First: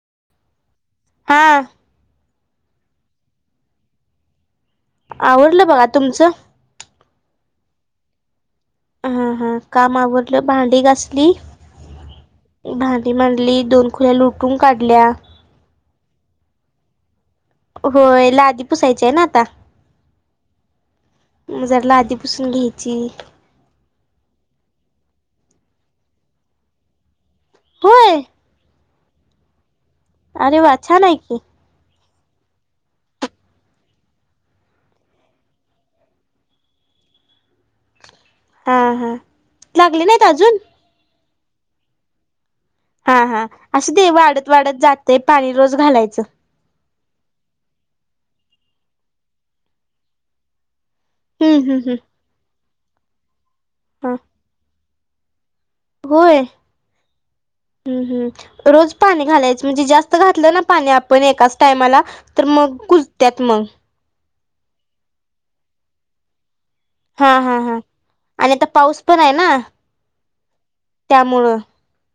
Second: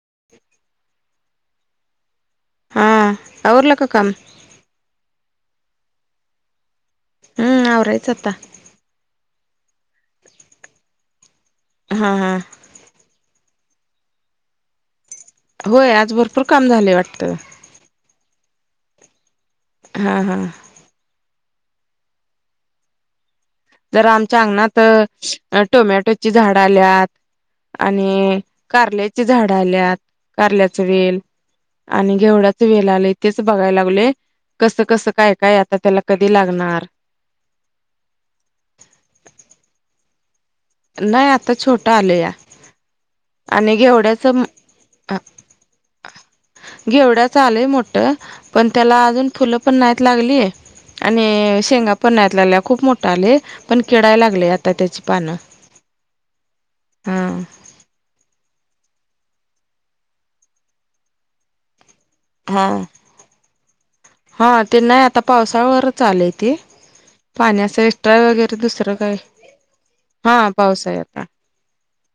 [inaudible] हा हा आवरलं का काम आवडलं बघा तुमचं हम्म आवरायच आता हा हा काम आवरल भांडी घासली हा हा भांडी मांंडली दोन खुल्या लुटून काढल्या होय आज भरपूर काम झालंय वाटतं होय लादी पुसायचीय ना आता हा हा जरा लादी पुसून घ्यायची तर आमच्या अंगणात अं, अं टोमॅटोची झाडं आल्यात होय आणि कारल्याचे झाडं आल्यात अरे वा कारल्याच छानय वेल की. आणि घेवढाचं वेल आलाय तेच बघाय लागलोय कसं कसं काय काय आता त्याला कधी लागणार हा हा लागले नाहीत अजून नाही आता छोटं आलंया हा हा असुदे वाढत वाढत जातय पाणी रोज घालायचं घेवढ्याचं आलय मोठं पण त्याला अजून फुलं पण नाहीत लागली हम्म आणि हम्म शेंगा हम्म पण नाहीत लागल्या खूप मोठ आलय पण हा किडाय लागलय आता त्याची पानं होय हा हम्म हम्म रोज पाणी घालायचं म्हणजे जास्त घातलं ना पाणी आपण एकाच टायमाला तर हा मग कुजत्यात मग हा ते नाही आता पावसावरच आलय ती हा हा पाण्याच हा एस्ट्रा आणि वगैरे आता दुसरं पाऊस काय पण आहे ना हा पाऊसय आता त्यामुळं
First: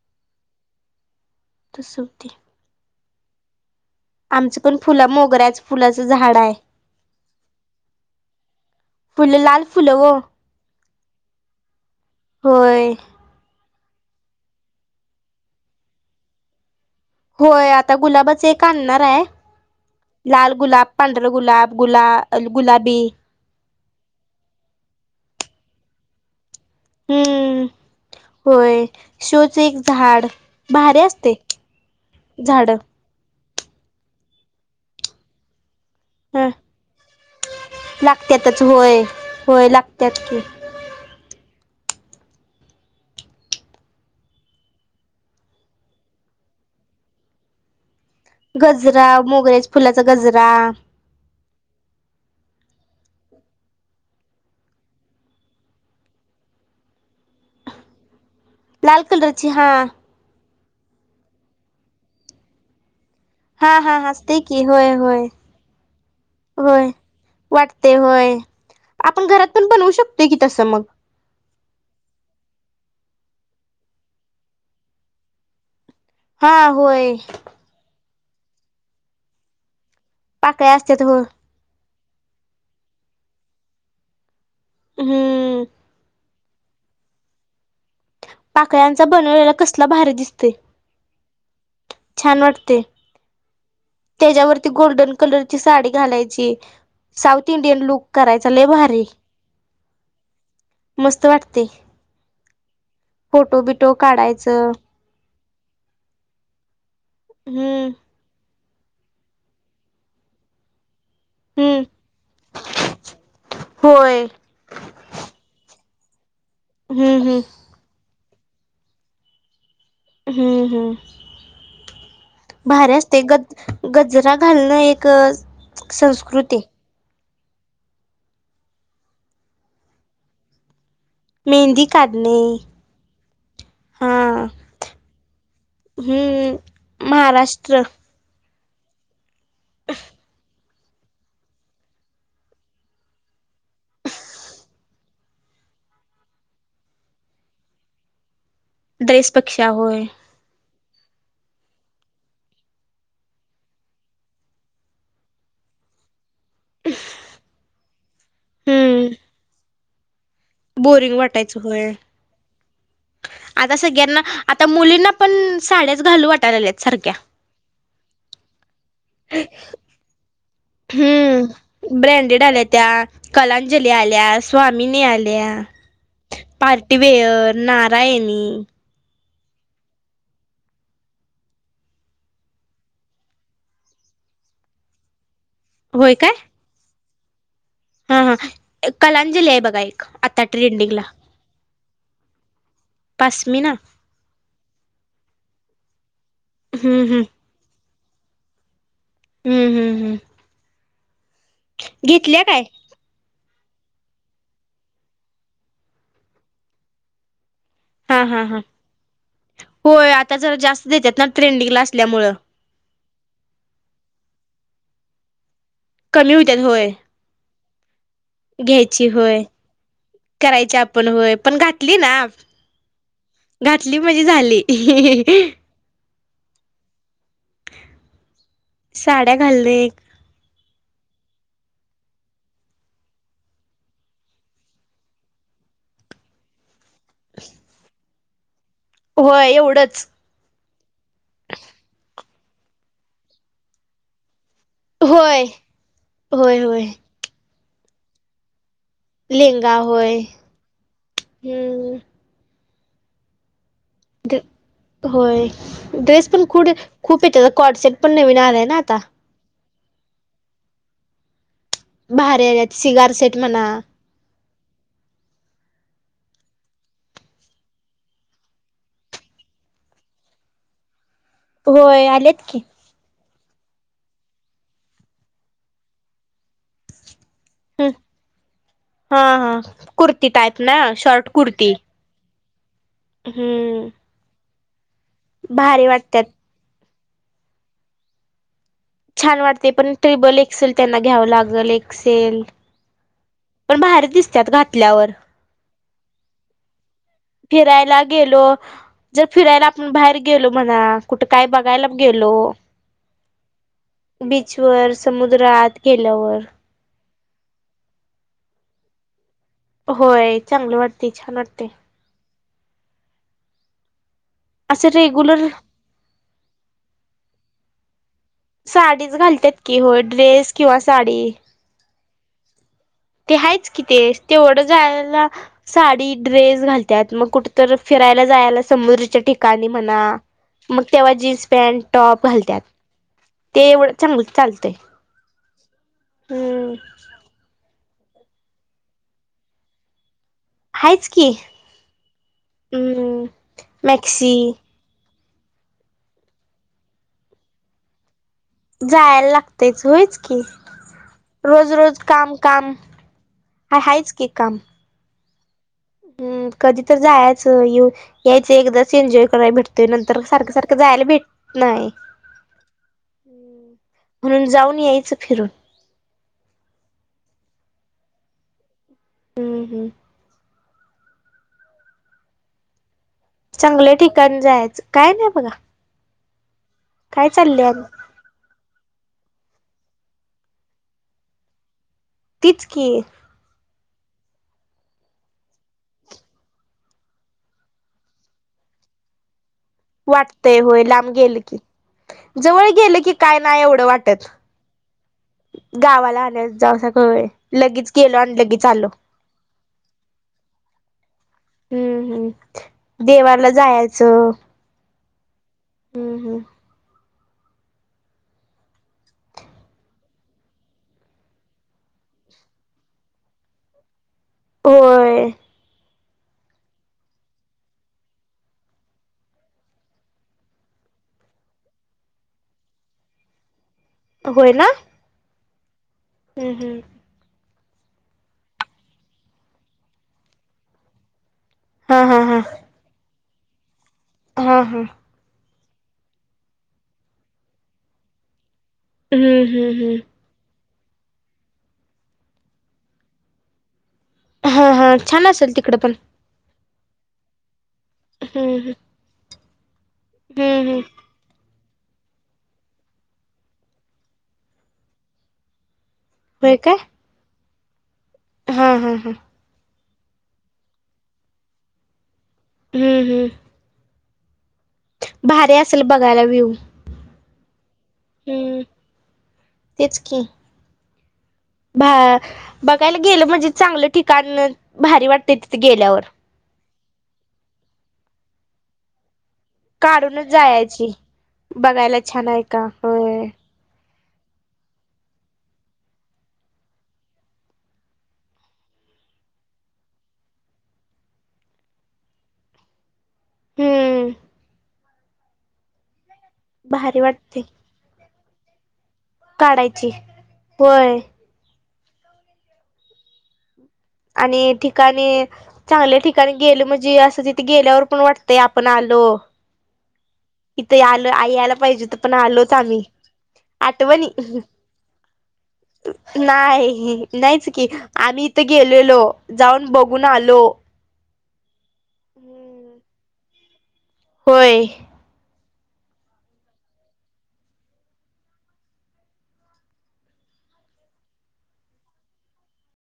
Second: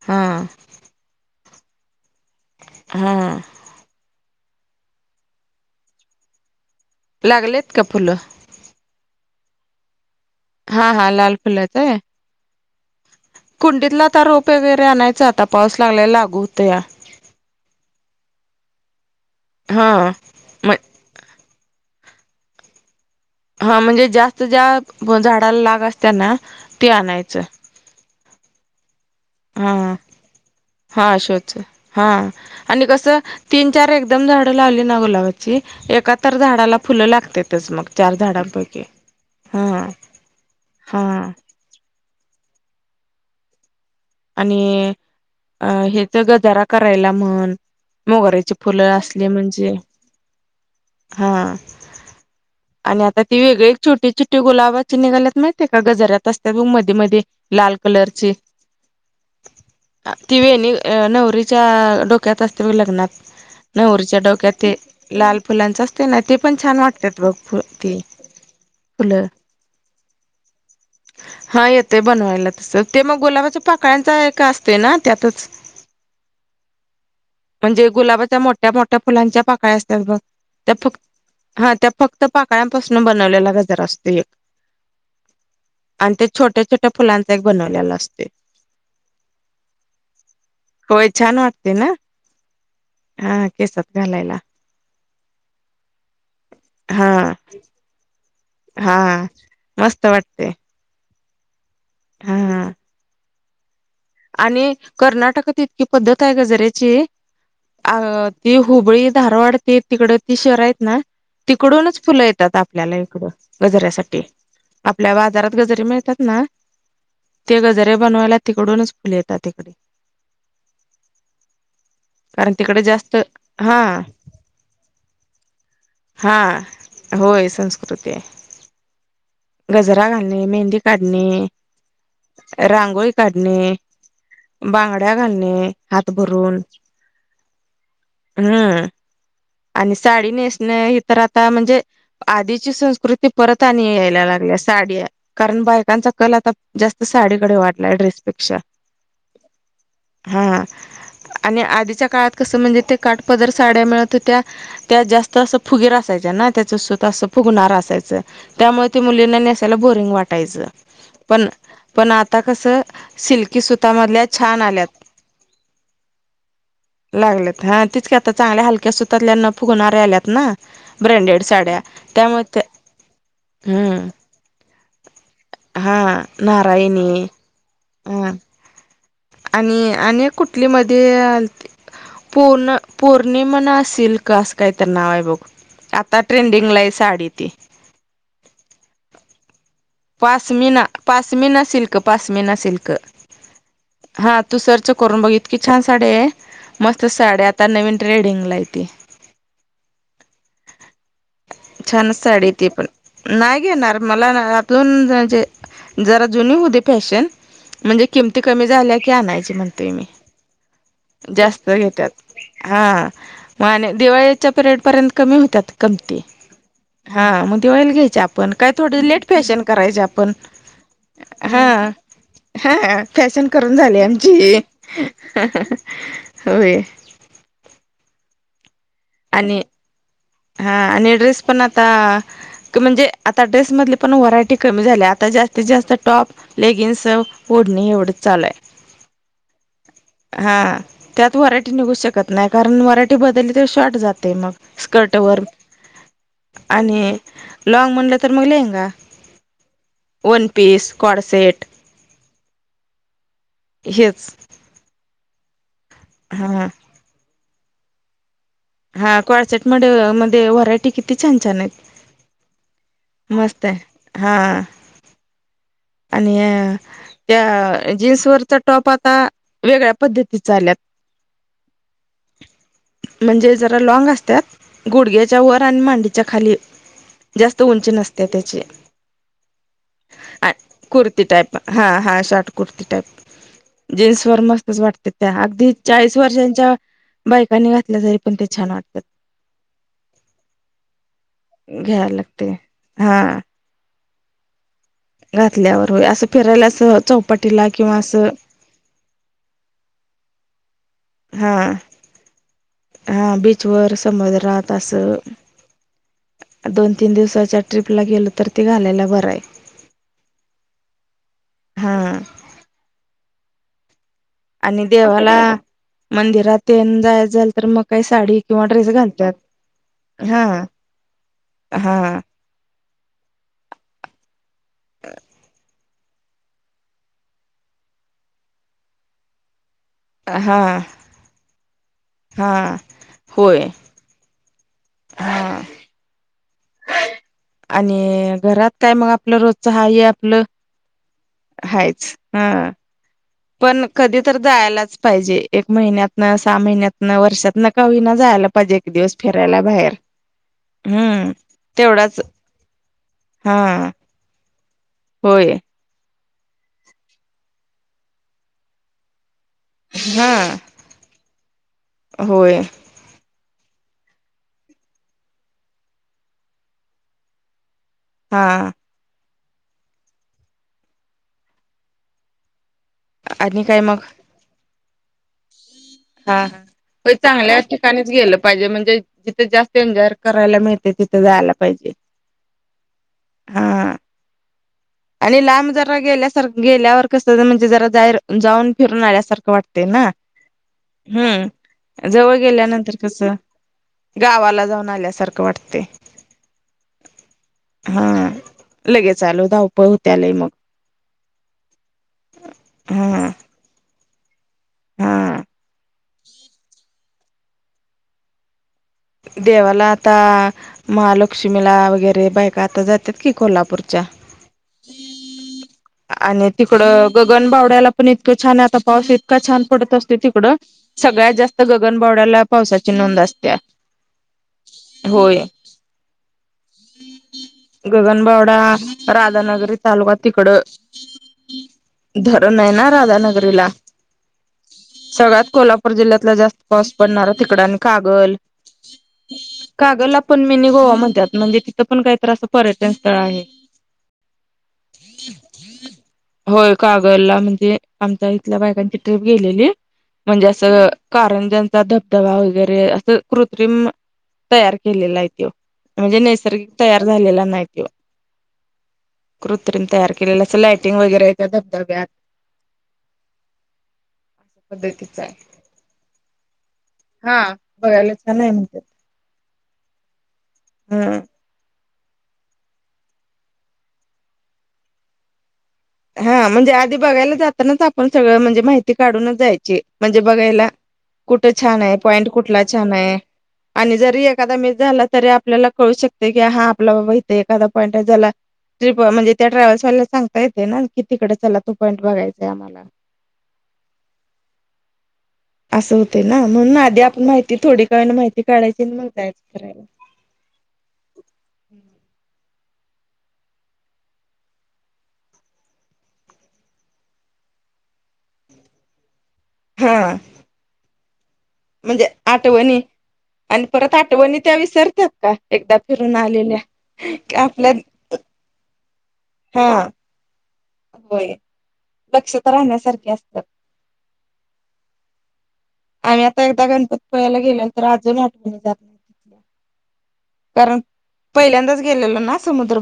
हा तू सूधी हा आमचंपण फुलं मोगऱ्याच फुलाचं झाड हाय लागलेत का फुलं लाल फुलं ओ हा, हा लाल फुलंयत काय? होय कुंडीतला आता रोप वगैरे आणायच आता, पाऊस लागलाय लागू हुतया होय, आता गुलाबच एक आण्णाराय, हा लाल म गुलाब, पांढरं गुलाब. गुला गुलाबी हा, म्हणजे जास्त ज्या झाडाला लाग असत्याना ते आणायचं. हम्म होय. शोच हा, एक हा, झाड भारी हा असते शोचं. हा झाड आणि कस तीन चार एकदम झाडं लावली ना गुलाबाची एका तर ह झाडाला फुलं लागत्यातच, मग चार लागत्यातच झाडांपैकी होय होय हा लागत्यात की हा. आणि अं हेच गजारा करायला म्हण मोगऱ्याची फुलं गजरा असली मोगऱ्याच म्हणजे फुलाचा गजरा हा आणि आता ती वेगळी छोटी छोटी गुलाबाची निघाल्यात माहितीय का, गजार्यात असतात बघ मध्ये मध्ये लाल कलरची लाल कलरची हां. ती वेणी नवरीच्या डोक्यात असते बघ लग्नात हा हा नवरीच्या असते डोक्यात की ते होय होय लाल फुलांच असतय ना, ते पण छान होय वाटतात बघ फु वाटते ते [unintelligible] आपण घरात पण बनवू शकतोय की तस मग? हा, येतय बनवायला तस, ते मग गुलाबाच्या पाकळ्यांचा एक असतोय ना त्यातच हा, होय. म्हणजे गुलाबाच्या मोठ्या मोठ्या फुलांच्या पाकळ्या असतात बघ, पाकळ्या त्या फक्त असतात हो ह त्या फक्त पाकळ्यांपासून बनवलेला गजरा असतोय एक हम्म! आणि ते छोट्या छट्या फुलांचा एक बनवलेला. असते पाकळ्यांचा बनवलेला कसला भारी दिसतोय. होय छान वाटते ना छान वाटतय, हा केसात घालायला त्याच्यावरती गोल्डन कलरची साडी घालायची हा साऊथ इंडियन लुक करायचा हा लयभारी मस्त मस्त वाटतय हा हा फोटो बिटो काढायचं तिचकी पद्धत आहे गजऱ्याची हम्म. अ ती हुबळी, धारवाड, ती तिकड ती शहर आहेत ना हम्म तिकडूनच फुलं येतात आपल्याला इकड, गजऱ्यासाठी होय आपल्या बाजारात गजरे मिळात असतात ना, हम्म हम्म ते गजरे बनवायला तिकडूनच फुल येतात इकडे. हम्म, हम्म. कारण तिकडे भारी जास्त असतय ग, हा गजरा घालणं एक हा संस्कृती होय संस्कृती आहे, गजरा घालणे मेहंदी काढणे, मेहंदी काढणे रांगोळी काढणे हा बांगड्या घालणे हात हम्म भरून महाराष्ट्र हम्म! आणि साडी नेस णे हे तर आता म्हणजे आधीची संस्कृती परत आणि यला लागल्या साड्या, कारण बायकांचा कल आता जास्त साडीकडे वाढलाय, ड्रेसपेक्षा ड्रेसपेक्षा होय? [unintelligible] आणि आधीच्या काळात कसं, म्हणजे ते काटपदर साड्या मिळत होत्या, त्या जास्त असं फुगेर असायच्या. ना त्याच सुत अस फुगणार असायच, त्यामुळे हम्म मुलींना नेसायला बोरिंग वा टच बोरिंग पण वाटायचं होय पण आता कस सिल्की आता सगळ्यांना सुतमधल्या छान आता आल्यात मुलींना पण साड्याच घालू वाटायला लागल्यात सारख्या लागलेत हा तिच की आता चांगल्या हलक्या सुतातल्याना न फुगणाऱ्या आल्यात ना ब्रँडेड साड्या हम्म त्यामुळे ब्रँडेड आल्या त्या कलांजली हम्म आल्या स्वामिनी आ ल्या हा नारायणी पार्टीवेअर हा नारायणी आणि आणि कुठली मध्ये आलती पुर्ण पौर्णिमा ना सिल्क असं काय तर नाव आहे बघ होय आता काय ट्रेंडिंगलाय साडी ती हा एक कलांजली आहे बघा एक आता पासमीना ट्रेंडिंगला पासमीना सिल्क पासमीना सिल्क पास्मिना हा तू सर्च करून बघ इतकी छान साड्या आहे हम्म मस्त हम्म साड्या आता नवीन ट्रेडिगला हाय ती हम्म हम्म हम्म छान घेतल्या साडी काय ती पण नाही घेणार मला दोन जणचे जरा जुने होऊदे फॅशन म्हणजे हा किमती हा हा कमी झाल्या की आणायची म्हणतेय मी होय आता जरा जास्त देतात ना जास्त ट्रेंडिंगला घेतात असल्यामुळं हा मा दिवाळी आप कमी होत्यात होय घ्यायची होय फॅशन करायच आपण करायची आपण होय पण हा घातली ना हा फॅशन करून घातली झाली म्हणजे आमची झाली. होय साड्या आणि घालं एक हा आणि ड्रेस पण आता म्हणजे आता ड्रेसमधली पण व्हरायटी कमी झाली आता जास्त त्याच्या जात टॉप लेगिंग्स ओढणी एवढंच चालू आहे होय एवढंच हां त्यात वरायटी निघू शकत नाही कारण वराटी बदलली तर शॉर्ट जाते मग स्कर्ट व होय होय होय आणि लॉग म्हणलं तर मग ललेहंगा लेहंगा होय वन पीस कडसेेट हम्म. हच होय ड्रेस पण खू खूप येत कॉड सेट पण नवीन आ हा कॅडसेट मड मध्ये व्हरायटी किती छान छान आहेत. भारी आल्यात सिगारसेेट मस्त म्हणा. आहे हा आणि त्या जीन्सवरचा टॉप आता वेगळ्या पद्धतीच आल्यात रथ होय आलेत की म्हणजे जरा लँंग असतात गुडग्याच्या वर आणि मांडीच्या खाली जास्त हम्म उंची नसते त्याचे हा हा. कुर्ती टाईप ना कुर्ती शॉर्ट टाईप हा हा शॉर्ट कुर्ती हम्म टाईप जीन्स वर मस्तच वाटत त्या अगदी भारी चाळीस वाटत्यात. वर्षांच्या बायकांनी घातल्या जाई पण ते छान वाटत छान वाटते पण ट्रिबल एक्सेल त्यांना घ्यावं लागल घ्यायला एक्सेल लागते हा पण बाहेरच दिसतात घात घातल्यावर हो असं फिरायला असं चौपाटीला किंवा फिरायला असं गेलो जर फिरायला आपण बाहेर गेलो म्हणा कुठे काय बघायला गेलो हा बीचवरर समुद्रात अस बीचवर समुद्रात गेल्यावर दोन तीन दिवसाच्या ट्रीपला गेलो तर ती घालायला बरं आहे होय चांगलं वाटते छान वाटते हा आणि असं देवाला रेग्युलर मंदिरात येन जाय जाल तर मग काही साडी किंवा ड्रेस साडीच घालतात की होय हा ड्रेस किंवा साडी हा ते आहेच कि ते तेवढं जायला साडी ड्रेस घालतात मग कुठंत फिरायला जायला समुद्राच्या ठिकाणी म्हणा हा मग तेव्हा जीन्स पॅन्ट टॉप घालत हा होय ते एवढ चांग चालत हा हम आणि घरात काय मग आपलं रोजच हाय हे आपलं आहेच की हायच हा हम्म पण कधी तर मॅक्सी जायालाच पाहिजे एक महिन्यातन सहा महिन्यानं वर्षातन का वीना जायला पाहिजे एक दिवस जायला फिरायला लागतेच बाहेर होयच की हम्म रोज रोज तेवढाच काम-काम हा हाय हायच कि काम होय हम्म कधी तर जायचं ये यायच एकदाच एन्जॉय कराय भेटतोय नंतर हा सारखं सारखं जायला भेटत नाही होय म्हणून जाऊन यायचं फिरून हा हम्म हम्म आणि काय चांगल्या मग ठिकाण जायचं काय नाही बघा हा काय चांगल्या चाललंय आणि ठिकाणीच गेलं पाहिजे म्हणजे जिथे जास्त एन्जॉयर करायला मिळते तिथे जायला पाहिजे तिच कि हा आणि लांब जरा गेल्यासारख गेल्यावर कस म्हणजे जरा जा जाऊन फिरून आल्यासारखं वाटत वाटतय होई लाब गेल की, जवळ गेल्यानंतर गेलं की कसं काय नाही एवढं वाटत गावाला जाऊन आल्यासारखं वाटते गावाला आलोय जा लगिच गेलो आणि लगिच आलो पहू त्यालय मग हम्म हम्म हा देवाला जायचं. हा हम्म हम्म देवाला आता, महालक्ष्मीला वगैरे बायका आता जातात की कोल्हापूरच्या. होय आणि तिकडं गगनबावड्याला पण इतकं छान आता पाऊस इतका छान पडत असतोय तिकडं सगळ्यात जास्त गगनबावड्याला पावसाची नोंद असत्या होय ना. होय हम्म हम्म. गगनबावडा राधानगरी तालुका तिकड. हा हा हा धरण आहे ना राधानगरीला हा हा सगळ्यात कोल्हापूर जिल्ह्यातला जास्त पाऊस पडणारा तिकड आणि कागल हम्म हम्म हम्म कागलला पण मिनी गोवा म्हणत्यात म्हणजे तिथ पण काहीतर असं पर्यटन स्थळ आहे. हा हा छान असेल तिकडं पण होय कागल ला म्हणजे आमच्या हम्म इथल्या हम्म बायकांची ट्रिप गेलेली म्हणजे हम्म हम्म असं कारंज्यांचा धबधबा वगैरे असं कृत्रिम तयार केलेला आहे त्याे म्हणजे होय नैसर्गिक काय तयार झालेला नाही त्याे हा हा हा तयार केलेले असं लायटिंग वगैरे आहे त्या धबधब्यात हम्म हम्म पद्धतीचा हाय, भारी असेल बघायला व्ह्यू हां बघायला का नाही हम्म म्हणतात, तेच की हां. भा बघायला गेलं म्हणजे चांगलं ठिकाण भारी वाटते तिथं गेल्यावर हा म्हणजे आधी बघायला जातानाच आपण सगळं म्हणजे माहिती काढूनच जायचे म्हणजे काढूनच बघायला जायची कुठ छान हाय बघायला पाॅईट आहे का कुठला छान हे होय आणि ज री एखादा मी झाला तरी आपल्याला कळू शकते की हा आपला बाबा इथे एखादा पॉईंट हे झा ट्रीप म्हणजे त्या ट्रॅव्हल्स वाल्याला सांगता येते ना कि तिकडे चला तो पॉईंट बघायचाय आम्हाला हम्म. असं होते ना म्हणून भारी आधी आपण वाटते माहिती थोडी काळ माहिती काढायची. आणि मग जायचं काढायची वय. हम्. आणि ठिकाणी चांगल्या ठिकाणी गेल म्हणजे असं तिथे गेल्यावर पण वाटतंय आपण आलो. [unintelligible] हा. इथे आलो आई यायला पाहिजे तर म्हणजे पण आलोच आठवणी आम्ही आणि परत आठवणी त्या विसरतात का एकदा फिरून आलेल्या नाही नाहीच की आम्ही तिथे गेलेलो जाऊन हा बघून आलो. होय दक्षता राहण्यासारखे असत. होय. आम्ही आता एकदा गणपती पहायला गेल्यांतर अजून आठवणी जात नाही तिथल्या कारण पहिल्यांदाच गेलेल ना समुद्र